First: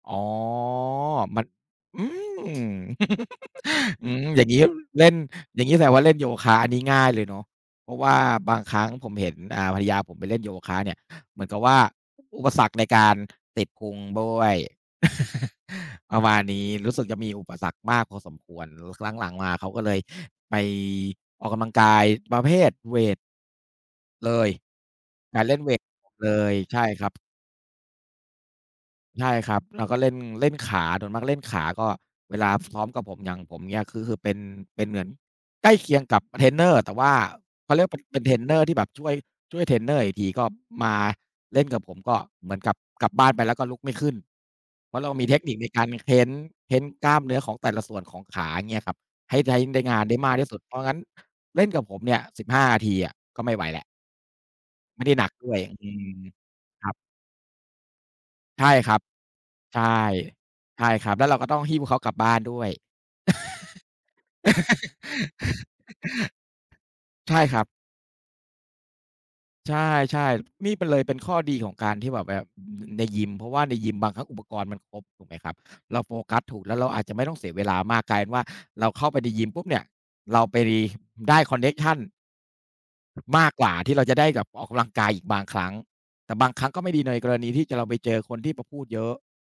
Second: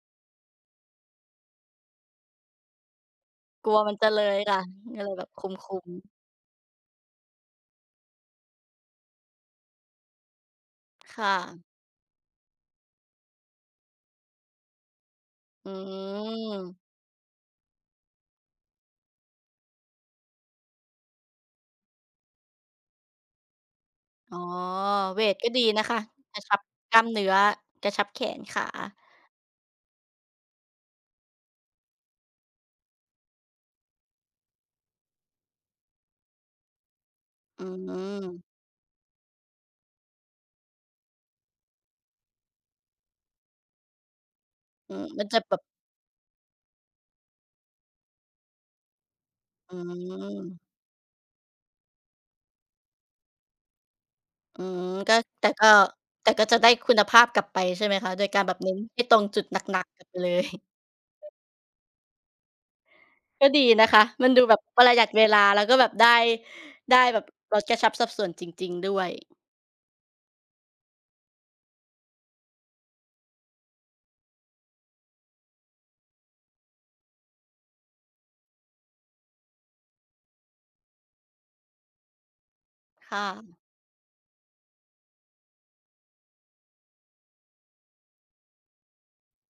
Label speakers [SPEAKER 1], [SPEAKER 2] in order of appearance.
[SPEAKER 1] อ๋อ มัน อืม!
[SPEAKER 2] กลัวมันจ
[SPEAKER 1] อ
[SPEAKER 2] ะ
[SPEAKER 1] ื
[SPEAKER 2] เล
[SPEAKER 1] ม!
[SPEAKER 2] ย
[SPEAKER 1] อย่างเ
[SPEAKER 2] ค
[SPEAKER 1] งี
[SPEAKER 2] ่
[SPEAKER 1] ้
[SPEAKER 2] ะ
[SPEAKER 1] ย บ
[SPEAKER 2] ก
[SPEAKER 1] เ
[SPEAKER 2] ็
[SPEAKER 1] ล
[SPEAKER 2] เ
[SPEAKER 1] ่
[SPEAKER 2] ล
[SPEAKER 1] น
[SPEAKER 2] ยแบบค
[SPEAKER 1] อย่างงี้
[SPEAKER 2] ุ
[SPEAKER 1] แสด
[SPEAKER 2] ม
[SPEAKER 1] งว่
[SPEAKER 2] ๆ
[SPEAKER 1] า เล่นโยคะอันนี้ ง่ายเลยเนาะ เพราะว่าบางครั้งผมเห็น อ่า ภรรยาผมไปเล่น โยคะเนี่ย
[SPEAKER 2] ค่
[SPEAKER 1] เหมือนกับ
[SPEAKER 2] ะ
[SPEAKER 1] ว่า อุปสรรคในการ ติดพุงด้วย
[SPEAKER 2] อื
[SPEAKER 1] ประมาณนี้
[SPEAKER 2] อ
[SPEAKER 1] รู้สึกจะมีอุปสรรคมากพอสมควร รู้ ครั้งหลังมา เขาก็เลยไป ออกกำลังกาย ประเภทเวต เล
[SPEAKER 2] อ๋อ
[SPEAKER 1] ย
[SPEAKER 2] เว
[SPEAKER 1] ก
[SPEAKER 2] ต
[SPEAKER 1] ะ
[SPEAKER 2] ก็
[SPEAKER 1] เล่น
[SPEAKER 2] ดี
[SPEAKER 1] เว
[SPEAKER 2] น
[SPEAKER 1] ต
[SPEAKER 2] ะคะ
[SPEAKER 1] หมดเล
[SPEAKER 2] กระช
[SPEAKER 1] ย
[SPEAKER 2] ับ
[SPEAKER 1] ใช่
[SPEAKER 2] กล้
[SPEAKER 1] ค
[SPEAKER 2] า
[SPEAKER 1] ร
[SPEAKER 2] ม
[SPEAKER 1] ับ
[SPEAKER 2] เนื้อ กระชับแขนขา
[SPEAKER 1] ใช่ครับ แล้วก็เล่น เล่นขา โดยมากเล่นขา ก็ เวลา พ ซ้อมกับผม อย่างผมเงี้ย คือ คือเป็น เป็นเหมือน ใกล้เคียงกับ บ เทรนเนอร์ แต่ว่า อ
[SPEAKER 2] อื
[SPEAKER 1] เขาเรียก ปัด เป็นเทร
[SPEAKER 2] อ
[SPEAKER 1] นเนอร์ที่แบบช่วย ช่วยเทรนเนอร์อีกที ก็มา เล่นกับผมก็เหมือนกับกลับบ้านไปแล้วก็ลุกไม่ขึ้น เ
[SPEAKER 2] อ
[SPEAKER 1] พ
[SPEAKER 2] ื
[SPEAKER 1] ราะเ
[SPEAKER 2] ม
[SPEAKER 1] รา
[SPEAKER 2] ม
[SPEAKER 1] ม
[SPEAKER 2] ั
[SPEAKER 1] ี
[SPEAKER 2] น
[SPEAKER 1] เ
[SPEAKER 2] จ
[SPEAKER 1] ท
[SPEAKER 2] ะ
[SPEAKER 1] คน
[SPEAKER 2] แบ
[SPEAKER 1] ิค
[SPEAKER 2] บ
[SPEAKER 1] ในการเค้น เค้นกล้ามเนื้อของแต่ละส่วนของขา เงี้ยครับ ให้ใช้
[SPEAKER 2] อื
[SPEAKER 1] ได้งานได้มากที่
[SPEAKER 2] ม
[SPEAKER 1] สุด เพราะงั้น เล่นกับผมเนี่ย 15 ทีอะก็ไม่ไหวแล้ว
[SPEAKER 2] อืม
[SPEAKER 1] ไม่ไ
[SPEAKER 2] ก
[SPEAKER 1] ด้
[SPEAKER 2] ็
[SPEAKER 1] หนัก
[SPEAKER 2] แต
[SPEAKER 1] ด
[SPEAKER 2] ่
[SPEAKER 1] ้วย
[SPEAKER 2] ก็
[SPEAKER 1] อืม
[SPEAKER 2] แต่ก็จะได้
[SPEAKER 1] ค
[SPEAKER 2] ค
[SPEAKER 1] รั
[SPEAKER 2] ุ
[SPEAKER 1] บ
[SPEAKER 2] ณภาพกลับไปใช่ไหมคะ? โดยการแบบ
[SPEAKER 1] ใช
[SPEAKER 2] เ
[SPEAKER 1] ่
[SPEAKER 2] น้น
[SPEAKER 1] ครั
[SPEAKER 2] ไ
[SPEAKER 1] บ
[SPEAKER 2] อ้ตรงจุดหน
[SPEAKER 1] ใช
[SPEAKER 2] ั
[SPEAKER 1] ่
[SPEAKER 2] ก ๆ กันไป เลย
[SPEAKER 1] ใช่ครับ แล้วเราก็ต้องหิ้วเขากลับบ้านด้วย
[SPEAKER 2] ก็ดีนะคะ มันดูแบบประหยัด เวลา แล้วก็แบบ ได้ ได้แบบ
[SPEAKER 1] ใช่ค
[SPEAKER 2] ล
[SPEAKER 1] รั
[SPEAKER 2] ด
[SPEAKER 1] บ
[SPEAKER 2] กระชับสับส่วนจริง ๆ ด้วย
[SPEAKER 1] ใช่ ๆ นี่ไปเลยเป็นข้อดีของการที่แบบแว่ว ในยิม เพราะว่าในยิมบางครั้งอุปกรณ์มันครบ ถูกไหมครับ เราโฟกัสถูกแล้วเราอาจจะไม่ต้องเสีย เวลามาก กลาย ว่า เราเข้าไปในยิมปุ๊บเนี่ย เราไปรี ได้คอนเน็กชัน
[SPEAKER 2] ค่
[SPEAKER 1] มาก
[SPEAKER 2] ะ
[SPEAKER 1] กว่าที่เราจะได้กับออกกำลังกายอีกบางครั้ง แต่บางครั้งก็ไม่ดีในกรณีที่จะ เราไปเจอคนที่แบบพูดเยอะ